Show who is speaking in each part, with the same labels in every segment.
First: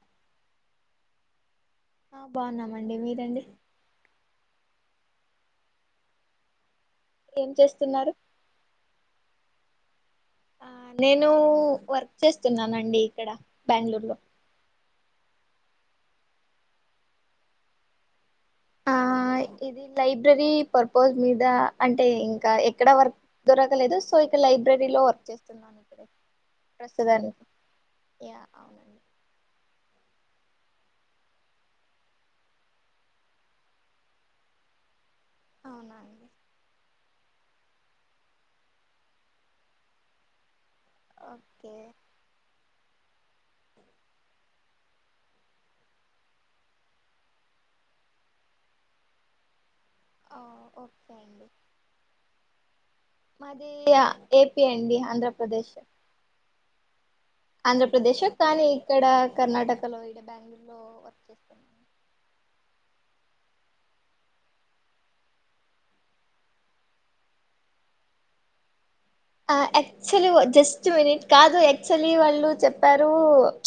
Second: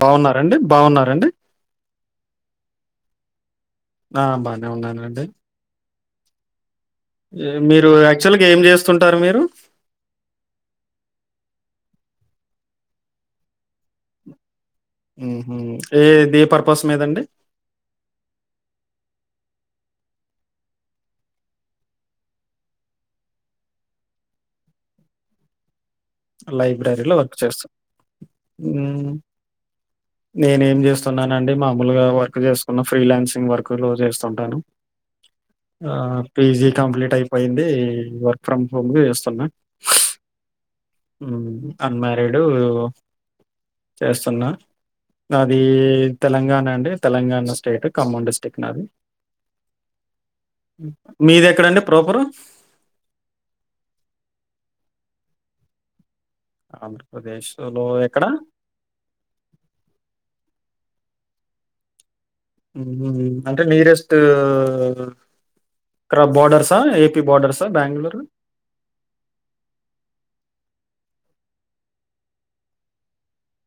Speaker 1: బావున్నారండి బావున్నారండి
Speaker 2: ఆ బాగున్నామండి మీరండి
Speaker 1: నే ఉన్ననండి
Speaker 2: ఏం
Speaker 1: ఎ మీరు
Speaker 2: చేస్తున్నారు
Speaker 1: యాక్చువల్గా ఏం చేస్తుంటారు మీరు
Speaker 2: ఆ నేను వర్క్ చేస్తున్నానండి ఇక్కడ బెంగళూరులో
Speaker 1: ఊహు ఏద్ ఏ పర్పస్ మీదండి
Speaker 2: ఆ ఇది లైబ్రరీ పర్పోజ్ మీద అంటే ఇంక ఎక్కడ వర్క్ దొరకలేదు సో ఇక్కడ లై లైబ్రరీ లో వర్క్ చేస్తున్నాను. ఇక్కడ
Speaker 1: లైబ్రరీలో వర్క్
Speaker 2: ప్రస్తుతానికి
Speaker 1: చేస్తావ్
Speaker 2: యా అవునండి
Speaker 1: ఊ నేనేం చేస్తున్నానండి మామూలుగా వర్క్ చేసుకున్న ఫ్రీలాన్సింగ్ వర్క్ లో చేస్తుంటాను. ఆ
Speaker 2: అవునా అండి
Speaker 1: పిజి కంప్లీ టైప్పోయింది వర్క్ ఫ్రమ్ హోమ్ గా ఏస్తున్నా మ్మ్
Speaker 2: ఓకే
Speaker 1: అన్మరేడు చేస్తున్నా నాది తెలంగాణ అండి తెలంగాణ స్టేట్ ఖమ్మం డిస్ట్రిక్ట్ నాది
Speaker 2: ఆ, ఓకే అండి
Speaker 1: మీదెక్కండి ప్రొపరు?
Speaker 2: మాది ఆ ఏపి అండి ఆంధ్రప్రదేశ్
Speaker 1: అవున
Speaker 2: ఆంధ్రప్రదేశ్ కానీ ఇక్కడ కర్ణాటకలో ఇడ బెంగళూరు. లో వర్క్ చేస్తన్నాన్
Speaker 1: మ్ అంటే నీరెస్ట్ ఇక్కడ బార్డర్సా ఏపి బార్డర్సా బెంగళూరు
Speaker 2: ఆ యాక్చులీగు జస్ట్ వినిట్ కాదు యాక్చులీ వాళ్ళు చెప్పారు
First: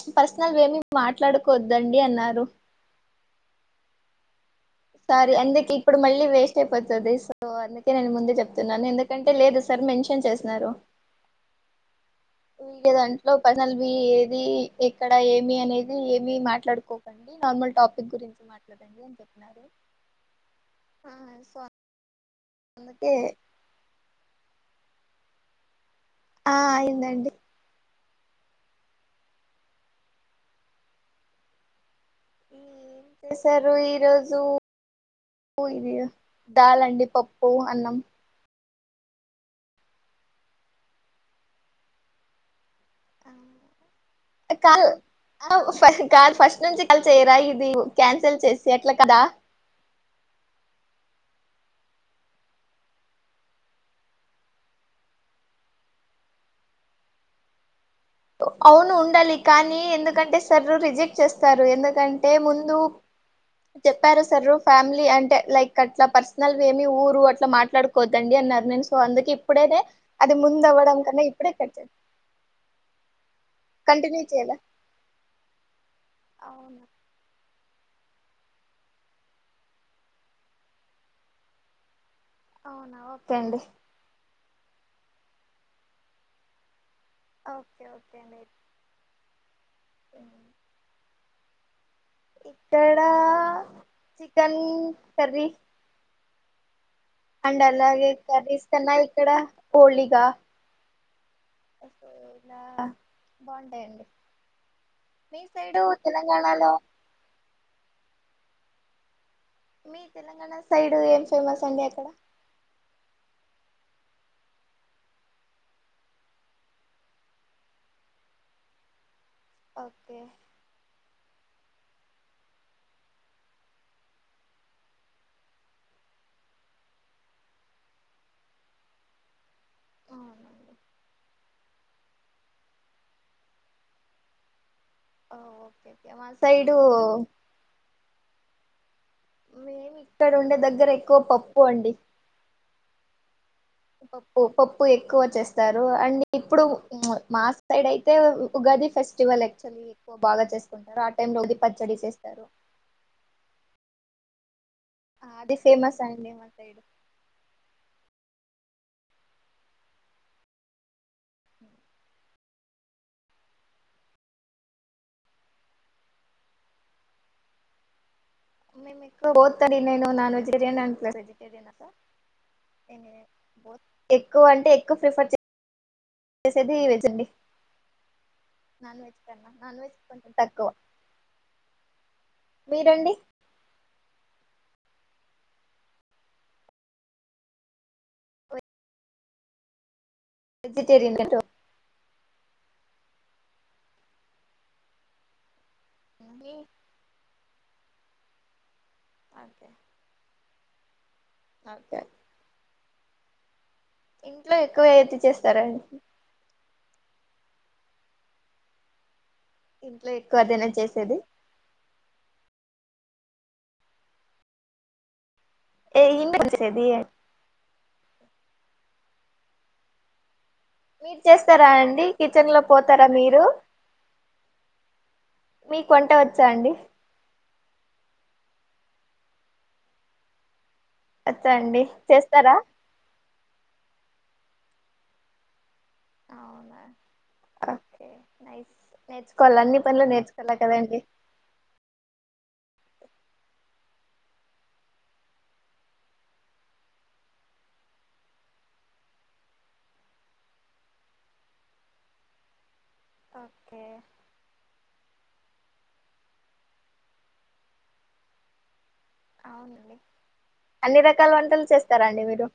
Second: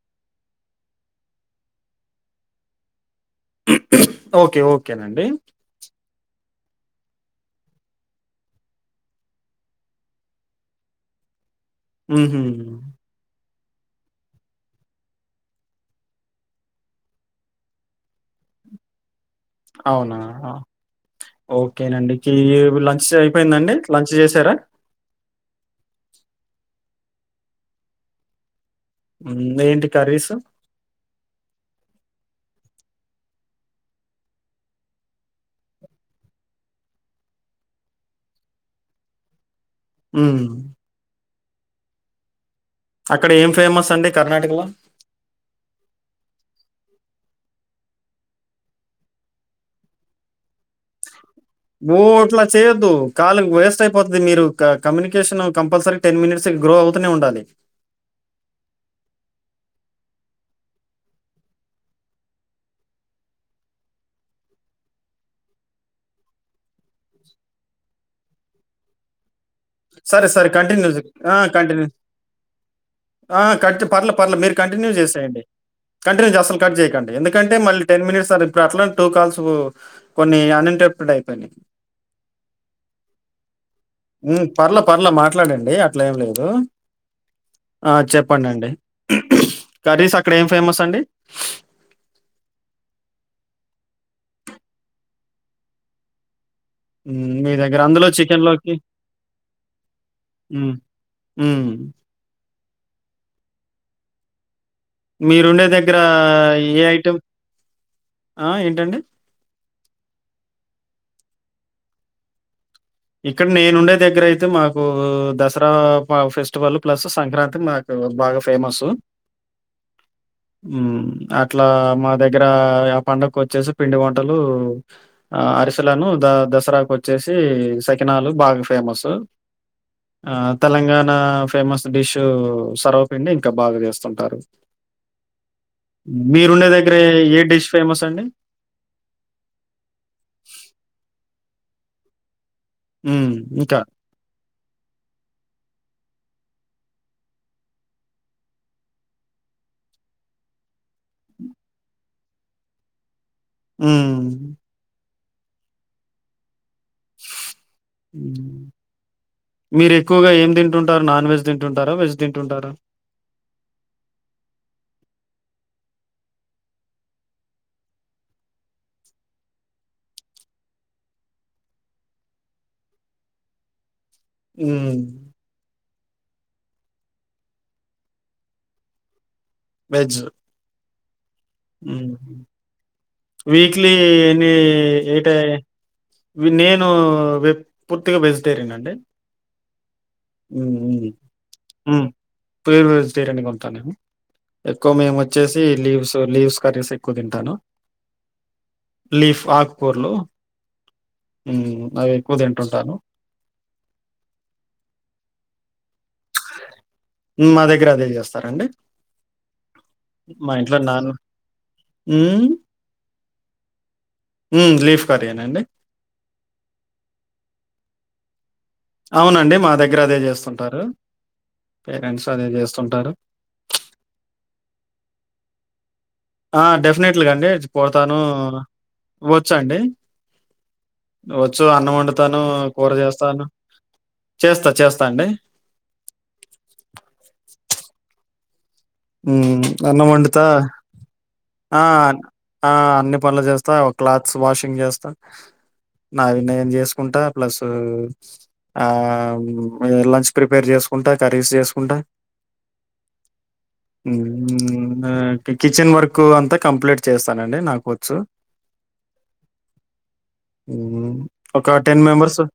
Speaker 2: చ్ పర్సనల్ వేమి మాట్లాడుకోద్దండి అన్నారు.
Speaker 1: ఓకే. ఓకేనండి.
Speaker 2: సరీ ఏందుక ఇప్పుడు మళ్ళీ వేస్ట్ చెప్పోత్తదిస్ సో అందకే నేను ముందే జేప్తున్నాను ఎందుకంటే లేదు సర్ మెన్షన్ చేసినారు.
Speaker 1: మ్మ్హు
Speaker 2: పర్సనల్వీ ఏది, ఎక్కడ ఏమి అనేది ఏమి మాట్లాడుకోకండి. నార్మల్ టాపిక్ గురించి మాట్లాడడానిగేమ్లేవ్
Speaker 1: అవునా అ
Speaker 2: సో
Speaker 1: ఓకేనండి ఏవ్ లంచ్
Speaker 2: అందుకే
Speaker 1: అయిపోయిందండి లంచ్ చేసారా?
Speaker 2: అండి
Speaker 1: ముందే ఏంటి కర్రీసు?
Speaker 2: మ్మ్ చేసారు ఈ రోజు? ప్పు ఇది దాలండి పప్పు, అన్నం
Speaker 1: మ్మ్హ్ అక్కడ ఏం ఫేమస్ అండి
Speaker 2: ఆ
Speaker 1: కర్ణాటకలో?
Speaker 2: కల్ ఆహా ఫైన్ కాద్ ఫస్ట్ నుంచి కల్ చేయరా ఇదివు క్యాన్సల్ చేసి ఏట్లా కదా
Speaker 1: ఓ అట్లా చేయొద్దు కాల్ వేస్ట్ అయిపోద్ది. మీరు క కమునికేషను కంపల్సరీ టెన్ మినిట్స్ గా గ్రో అవుతనే ఉండాలి.
Speaker 2: అవును ఉండాలి కానీ ఎందుకంటే సర్ రిజెక్ట్ చేస్తారు. ఎందుకంటే ముందు చెప్పారు సరు ఫ్యామిలీ అంటే లైక్ అట్లా పర్సనల్వి ఏమి ఊరు అట్లా మాట్లాడుకోద్దండ అన్ నర్ నేన్ సో అందుకిప్పుడేనే
Speaker 1: సరే,
Speaker 2: అది
Speaker 1: సరే. కంటిన్యూ
Speaker 2: ముందవ్వడం
Speaker 1: జే
Speaker 2: కన్నె
Speaker 1: ఆ!
Speaker 2: ఇప్పుడే కట్చె
Speaker 1: కంటిన్యూ ఆ కట్ పర్లే పర్లే మీరు కంటిన్యూ జేసేయండి. కంటిన్యూ జ అసల్ కట్
Speaker 2: అవునా
Speaker 1: జేయికండి. ఎందుకంటే టె మళ్ళీ టెన్ మినిట్స్ స ఇప్పుడు అట్లా టూ కాల్స్ కొన్ని అన్ఎంటెప్టెడ్ అయిపోనై
Speaker 2: అవునా ఓకే అండి
Speaker 1: మ్మ్ పర్లే పర్లే మాట్లాడండి అట్లెం లేదు.
Speaker 2: ఓకే
Speaker 1: ఆ
Speaker 2: ఓకే అండి
Speaker 1: చేపండండి కర్రీస్ అక్కడ ఏం ఫేమస్ అండి?
Speaker 2: ఇక్కడ చికెన్ కర్రీ
Speaker 1: మ్మ్ మీ
Speaker 2: అండ్
Speaker 1: దగ్గర అందులో
Speaker 2: అలాగే
Speaker 1: చికెన్
Speaker 2: కర్రీస్
Speaker 1: లోకి
Speaker 2: కన్నా ఇక్కడ ఓలిగా
Speaker 1: మ్మ్ మ్మ్
Speaker 2: సో ఇలా బావుంటాయి అండి
Speaker 1: మీరుండే దగ్గర ఏ ఐటమ్ ఆ ఏంటండి?
Speaker 2: మీ తెలంగాణ సైడు ఏం ఫేమస్ అండి అక్కడ?
Speaker 1: ఇక్కడ్ నేనుండే దెగ్గర అయితే మాకూ దసరా ప ఫెస్టివల్ ప్లస్ సంక్రాంతి మాకు బాగా ఫేమసు
Speaker 2: ఓకే
Speaker 1: అట్లా మా దగ్గర ఆ పండగకోచ్చేసి పిండి వంటలు ఆ అరిసెలను అ దసరాకోచ్చేసి సకినాలు బాగ ఫేమసు
Speaker 2: అవునండి
Speaker 1: తెలంగాణా ఫేమస్ డిష్ సర్వపిండి ఇంకా బాగా చేస్తుంటారు.
Speaker 2: ఓ ఓకే ఓకే మా
Speaker 1: మీరుండే
Speaker 2: సైడు
Speaker 1: దగ్గరే ఏ డిష్ ఫేమస్ అండి?
Speaker 2: మేమిక్కడ ఉండే దగ్గర ఎక్కువ పప్పు అండి.
Speaker 1: హ్మ్. ఇంకా
Speaker 2: పప్పు పప్పు ఎక్కువ చేస్తారు. అండ్ ఇప్పుడు మ్మ్ఆ మా సైడ్ అయితే ఉగాది ఫెస్టివల్ యాక్చువల్లీ ఎక్కువ బాగా చేసుకుంటారు. ఆ టైమ్ లో ఉదిపచ్చ వేసేస్తారు
Speaker 1: ఉమ్
Speaker 2: ఆది ఫేమస్ అండి మా సైడు
Speaker 1: ఉమ్ మీరు ఎక్కువగా ఏం తింటుంటారు నాన్ వెజ్ తింటుంటారా వెజ్ తింటుంటారా
Speaker 2: మేం ఎక్కువ బొత్ అని నేను non vegetarian and plus vegetarian అసా ఎక్కువ అంటే ఎక్కువ
Speaker 1: హ్మ్.
Speaker 2: ప్రిఫర్ చే చేసేది వెజ్ అండి నాన్ వెజ్ నాన్ వెెజ్ కొంచెం తక్కువ
Speaker 1: ఉమ్
Speaker 2: మీరండి
Speaker 1: వీక్లీ ఎన్ని ఏట నేను వే పూర్తిగా వెజిటేరియన్ అండి హుమ్ మ్
Speaker 2: వెజిటేరియన్
Speaker 1: ఉమ్ ప్యూర్ వెజిటేరియన్ గా ఉంటానేను ఎక్కువ మేము వచ్చే సి లీవ్స్ లీవ్స్ కర్రీస్ ఎక్కువ తింటాను లీఫ్
Speaker 2: ఓకే
Speaker 1: ఆకుకూర్లు మ్
Speaker 2: ఓకే
Speaker 1: అవి ఎక్కువ తింటుంటాను
Speaker 2: ఇంట్లో ఎక్కువ ఏతి చేస్తారండి
Speaker 1: మా దగ్గర అదే చేస్తారండి
Speaker 2: ఇంట్లో ఎక్కువ
Speaker 1: మా
Speaker 2: అదేనా
Speaker 1: ఇంట్లో నాన్న
Speaker 2: చేసేది
Speaker 1: ఉమ్ ఉమ్ లీఫ్ కరీ ఏ నండి
Speaker 2: ఏ [inaudible]
Speaker 1: అవునండి మా దగ్గర అదే చేస్తుంట
Speaker 2: మీరు చేస్తారా అండి కిచెన్ లో పోతారా
Speaker 1: జేస్తుంటారు.
Speaker 2: మీరు మీ
Speaker 1: ఆ డెఫినెట్లుగాండి పోతాను వచ్చు అండి
Speaker 2: వచ్చా
Speaker 1: వచ్చు
Speaker 2: అండి
Speaker 1: అన్నం వండుతాను
Speaker 2: చేస్తారా
Speaker 1: కూర చేస్తాను చేస్తా చేస్తా అండి
Speaker 2: అవునా ఒకే నైస్ నేర్చుకోవాలి
Speaker 1: ఉమ్
Speaker 2: అన్ని పనులు
Speaker 1: అన్నం వండుతా
Speaker 2: నేర్చుకోవాల కదండి
Speaker 1: ఆ ఆ అన్ని పనులు చేస్తా క్లాత్స్ వాషింగ్ చేస్తా నావి నేన్ చేసుకుంటా ప్లస్ ఆ లంచ్ ప్రిపేర్ చేసుకుంటా కర్రీస్ చేసుకుంటా
Speaker 2: ఓకే
Speaker 1: ఆ కిచెన్ వర్క్ అంతా కంప్లీట్ చేస్తానండి నాకు వచ్చు
Speaker 2: అవునండి అన్ని
Speaker 1: ఉమ్
Speaker 2: రకాల వంటలు
Speaker 1: ఒక టెన్
Speaker 2: చేస్తారా అండి
Speaker 1: మెంబర్స్
Speaker 2: మీరు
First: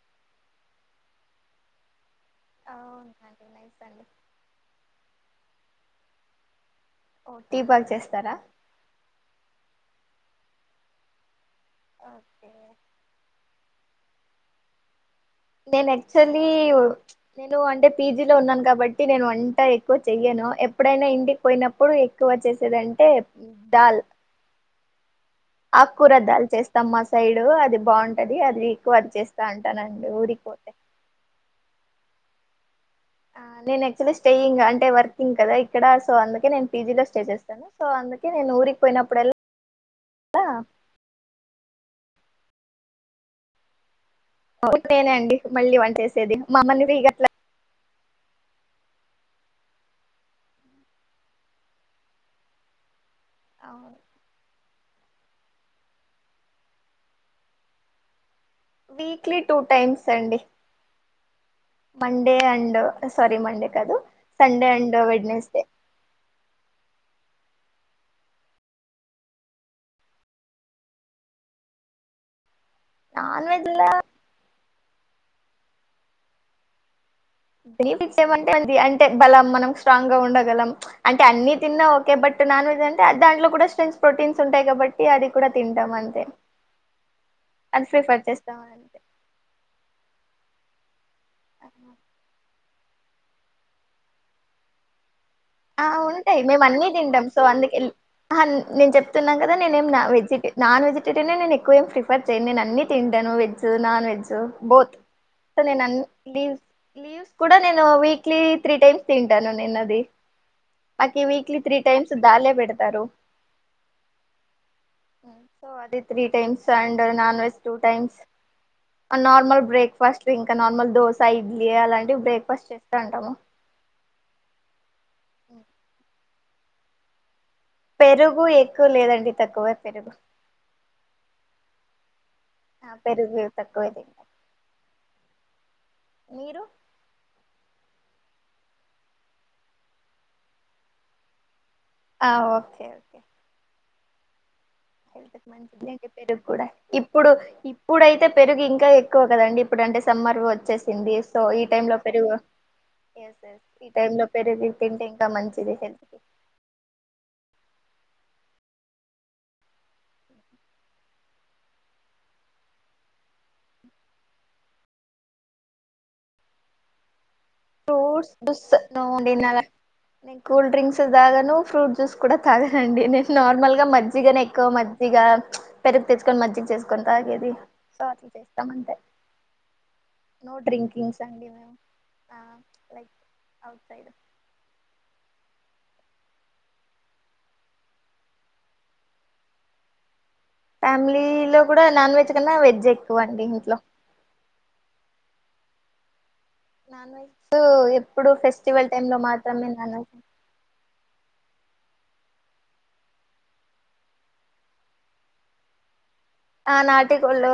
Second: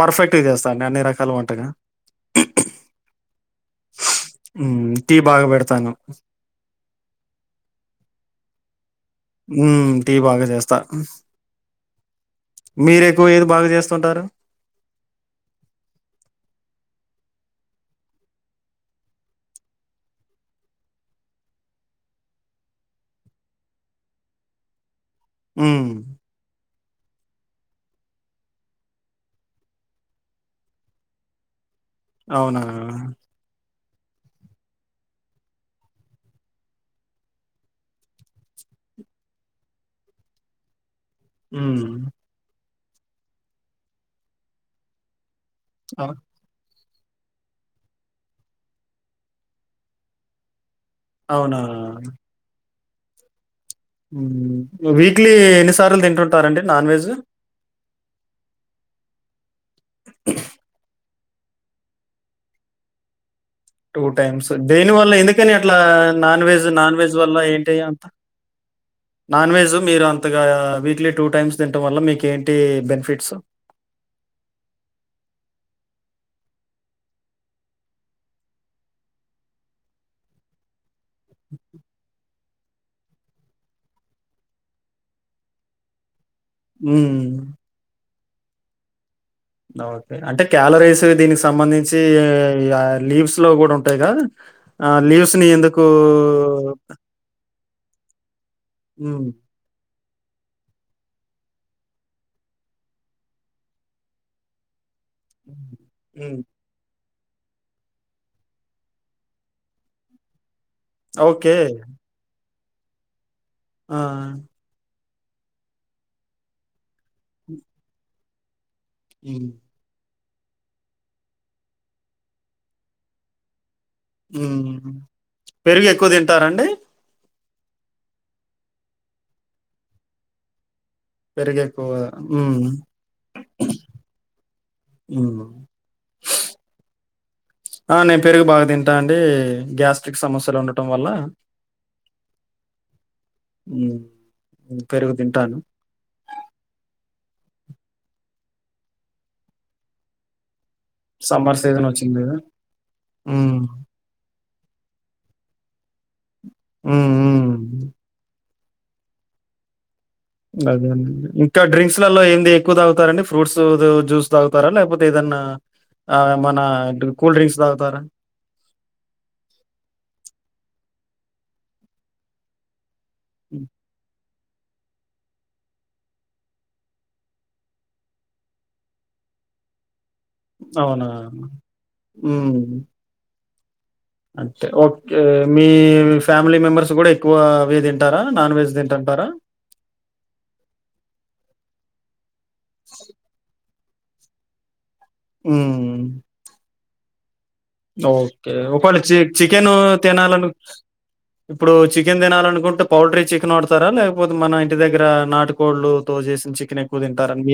Speaker 1: పర్ఫెక్ట్ గా చేస్తా అండి అన్ని రకాల వంటకా
Speaker 2: అవునా
Speaker 1: ఉమ్ టీ బాగా పెడతాను
Speaker 2: ఓ టీ బాగ్ చేస్తారా
Speaker 1: ఉమ్ టీ బాగా చేస్తా
Speaker 2: ఓకే
Speaker 1: మీరెక్కువ ఏది బాగా చేస్తుంటారు
Speaker 2: నేను యాక్చువల్లి నేను అంటే పీజీ లో ఉన్నాను కాబట్టి నేను వంట ఎక్కువ చెయ్యను ఎప్పుడైనా ఇంటికి పోయినప్పుడు ఎక్కువ చేసేదంటే దాల్
Speaker 1: హ్మ్.
Speaker 2: ఆక్కుర దల్ చేస్త్ తమ్మ మా సైడ్ అది బావుంటాది అది ఎక్కువ అది చేస్తా అంటా అండి ఊరికిపోతే
Speaker 1: అవునా
Speaker 2: నేన్ యాక్చులీ స్టేయింగ్ అంటే వర్కింగ్ కదా ఇక్కడ సో అందుకే నేను పీజీలో స్టే చేస్తాను సో అందుకే నేను ఊరిక్ పోయినప్పుడేళ్ల ఆ
Speaker 1: ఊమ్
Speaker 2: నేనే అండి మళ్ళీ
Speaker 1: అవ్
Speaker 2: వంటేసేది మమ్మల్ని రి గట్లా
Speaker 1: అవునా ఉమ్ వీక్లీ ఎన్ని సార్లు తింటుంటారండి non veg
Speaker 2: weekly two times అండి మండే అండ్ సారీ మం
Speaker 1: టూ టైమ్స్ దేని వల్ల ఎందుకని అట్లా నాన్ వెెజ్ నాన్ వెజ్ వల్ల ఏం టి అంత నాన్ వెజ్ మీరు అంతగా వీక్లీ టూ టైమ్స్ తింటాం వల్ల మీకే టి బెన్ఫిట్సు
Speaker 2: నాన్ వెజ్ లా బెనిఫిట్స్ ఏమంటే మన్ అంటే బలం మనం స్ట్రాంగ్ గా ఉండగలం అంటే అన్ని తిన్నా ఓకే బట్ అంటే నాన్ వెజ్ అంటే దాంట్లో కూడా స్త్రీంగ్స్ ప్రోటీన్స్ ఉంటాయి కాబట్టి అది కూడా తింటాం అంతే
Speaker 1: హ్మ్.
Speaker 2: అది ఫ్రిఫర్ చేస్తాం అంతే
Speaker 1: ఓకే అంటే క్యాలరీస్ దీనికి సంబంధించి యా లీవ్స్ లో గూడ్ ఉంటాయి గా లీవ్స్
Speaker 2: ఆ ఉంటాయి మేమ్ అన్నీ తింటాం సో అందుకే ల్ ఆహా నేన్
Speaker 1: హ్మ్.
Speaker 2: చెప్తున్నా కదా నేనేం అవ్రేజ్ చెప్పి నాన్ వెజిటేరియన్ నేన్ ఎక్కువేం ఫ్రిఫర్ చేయ్యను నేన్ అన్ని తింటను veg non veg both so నేనన్
Speaker 1: హ్మ్.
Speaker 2: లీవ్స్ లీవ్స్ కూడా నేను వీక్లీ త్రీ టైమ్స్ తింటాను నేన్ అది అక్కి
Speaker 1: ఓకే.
Speaker 2: వీక్లీ త్రీ టైమ్స్ దాల్లే పెడ్తారు
Speaker 1: ఆ
Speaker 2: సో అది three times and non veg two times
Speaker 1: హ్మ్.
Speaker 2: అనార్మల్ బ్రేక్ఫాస్ట్ ఇంకా నార్మల్ దోస ఇడ్లీ అలాంటివి బ్రేక్ఫాస్ట్ చేస్తా ఉంటాము
Speaker 1: ఉమ్ పెరుగు ఎక్కువ తింటారా అండి
Speaker 2: పెరుగు ఎక్కువ్ లేదండి తక్కువే పెరుగు
Speaker 1: పెరుగు ఎక్కువ
Speaker 2: ఆ పెరుగు తక్కువే తింటాం
Speaker 1: హ్మ్.
Speaker 2: మీరు
Speaker 1: ఆ నేన్ పేరుగ్ బాగ్ తింటా అండి గ్యాస్ట్రిక్ సమస్యలు ఉండటం వల్ల
Speaker 2: ఆ ఓకే ఓకే
Speaker 1: ఉమ్
Speaker 2: హెల్త్క్ మంచిదిలేండి పెరుగు కూడా ఇప్ ప్పుడు ఇప్పుడైతే పెరుగు ఇంకా ఎక్కువ కదండి ఇప్పుడు అంటే సమ్మర్ వచ్చేస్ సింది సో
Speaker 1: సమ్మర్
Speaker 2: ఈ టైం
Speaker 1: సీజన్
Speaker 2: లో
Speaker 1: వచ్చింది
Speaker 2: పెరుగు
Speaker 1: గదా!
Speaker 2: ఎస్
Speaker 1: హ్మ్.
Speaker 2: ఎస్ ఈ టైంలో పెరుగు తింటే ఇంకా మంచి ది హెల్త్క్
Speaker 1: ఉమ్ ఉమ్ అదే అండి ఇంకా డ్రింక్స్ లలో ఏంది ఎక్కువ్ తాగ్తారండి ఫ్రూట్స్ ద్ జ్యూస్ తాగుతారా లేకపోతే ఏదనా నా ఆ మన డ్రు
Speaker 2: ఫ్రూట్స్ జ్యూస్ నోఅండి నా ద నేన్ కూల్ డ్రింక్స్ తాగాను ఫ్రూట్ జ్యూస్ కూడా తాగానండి నేన్
Speaker 1: హ్మ్.
Speaker 2: నార్మల్గా మజ్జిగనే ఎ ఎక్కో మజ్జిగా పెరుగ్ తెచ్కోన్ మజ్జిగ్ చేస్కోన్ తాగేది సో అట్లా చేస్తామంతే నో డ్రింకింగ్స్ అండి మేమ్
Speaker 1: మ్మ్
Speaker 2: అవుతయ్
Speaker 1: అంతె ఓకే మీ ఫ్యామిలీ మెంబెర్స్ గూడా ఎక్కువ అవే తింటారా నాన్ వెేజ్ తింటా టరా
Speaker 2: ఫ్యామిలీ లో కూడా నాన్ వెజ్ కన్నా వెజ్ ఎక్కువ అండి ఇంట్లో
Speaker 1: ఉమ్
Speaker 2: నాన్ వెజ్ ఎప్పుడు
Speaker 1: ఓకే
Speaker 2: ఫెస్టివల్
Speaker 1: ఒకవేళ
Speaker 2: టైమ్
Speaker 1: చి
Speaker 2: లో మాత్రమే
Speaker 1: చికెన్
Speaker 2: నాన్ వెజ్
Speaker 1: తినాలను ఇప్పుడు చి చికెన్ తినాలనుకుంటే పౌల్ట్రీ చికెన్ వాడతారా లేకపోతే మన ఇంటి దగ్గర నాటుకోళ్లు
Speaker 2: ఆ నాటికోళ్ళు,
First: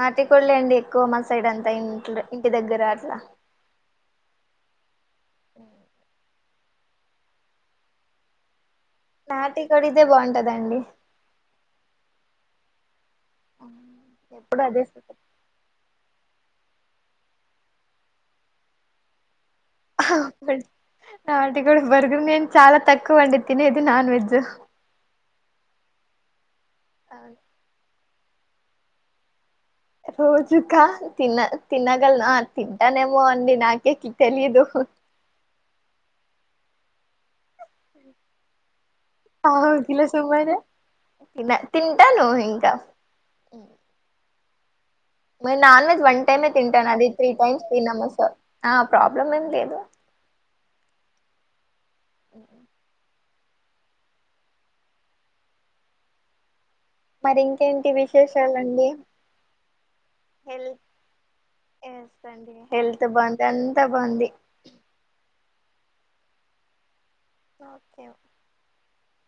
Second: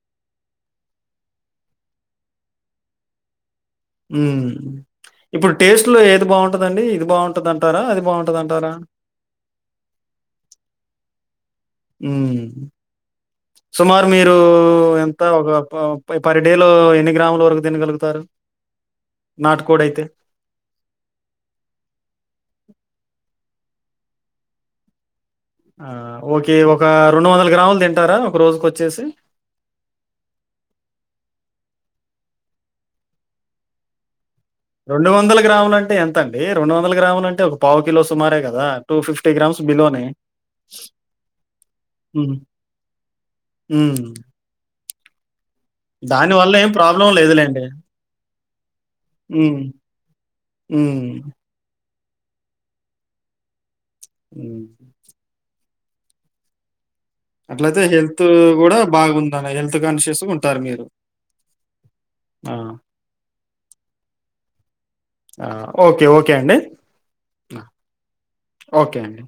Speaker 2: నాటికోళ్ళే అండి ఎక్కువ మా సైడ్ అం త ఇంట్ల్ ఇంటి దగ్గర అట్ల
Speaker 1: మ్ ఇప్పుడ్ టేస్ట్లో ఏది బావున్ టదండి ఇది బాగుంటదంటారా అది బాగుంటదంటారా?
Speaker 2: నాటి కోడిదే బావుంటదండి.
Speaker 1: మ్ సుమారు మీరూ
Speaker 2: ఎప్పుడు అదే
Speaker 1: ఎంత ఒక పా పై పర్ డేలో ఎన్ని గ్రాములు వరకు తినగలుగుతారు. నాటుకోడైతే?
Speaker 2: ఆటిక్ కూడా బర్గర్ నేన్ చాలా తక్కువండి. తినేది నాన్ వెజ్.
Speaker 1: ఆ ఓకే ఒక రెండు వందల గ్రాములు తింటారా ఒక రోజుకోచ్చేసి.
Speaker 2: రోజుకా తిన తినగలన తింటానేమో అండి నాకే తెలియదు
Speaker 1: రొండు వందల గ్రాములంటే ఎంతండి రొండు వందల గ్రాములంటే ఒక పావుకిలో సుమారే గదా టూ ఫిఫ్టీ గ్రామ్స్
Speaker 2: పావు
Speaker 1: బిలోనే
Speaker 2: కిలో సుమారు తిన తింటాను
Speaker 1: మ్
Speaker 2: ఇంకా మేమ్ నాన్ వెజ్ వన్ టైమే
Speaker 1: ఏం
Speaker 2: తింటాన్ అది
Speaker 1: ప్రాబ్లం
Speaker 2: త్రీ
Speaker 1: లేదులేండి.
Speaker 2: టైమ్స్ తినము స ఆ ప్రాబ్లమ్ ఏం లేదు.
Speaker 1: మ్
Speaker 2: ఓఒ
Speaker 1: మ్
Speaker 2: మరి
Speaker 1: అట్లైతే
Speaker 2: ఇంకేంటి
Speaker 1: హెల్త్ గూడా
Speaker 2: విశేషాలండి
Speaker 1: బాగుండలె హెల్త్ కాన్షియస్ గుంటారు
Speaker 2: హెల్త్
Speaker 1: మీరు
Speaker 2: ఎస్
Speaker 1: ఆ!
Speaker 2: అండి హెల్త్ బావుంది అంతా బావుంది.
Speaker 1: ఆ! ఓకే ఓకే అండి. ఆ!
Speaker 2: ఓకే ఓ
Speaker 1: ఓకే అండి.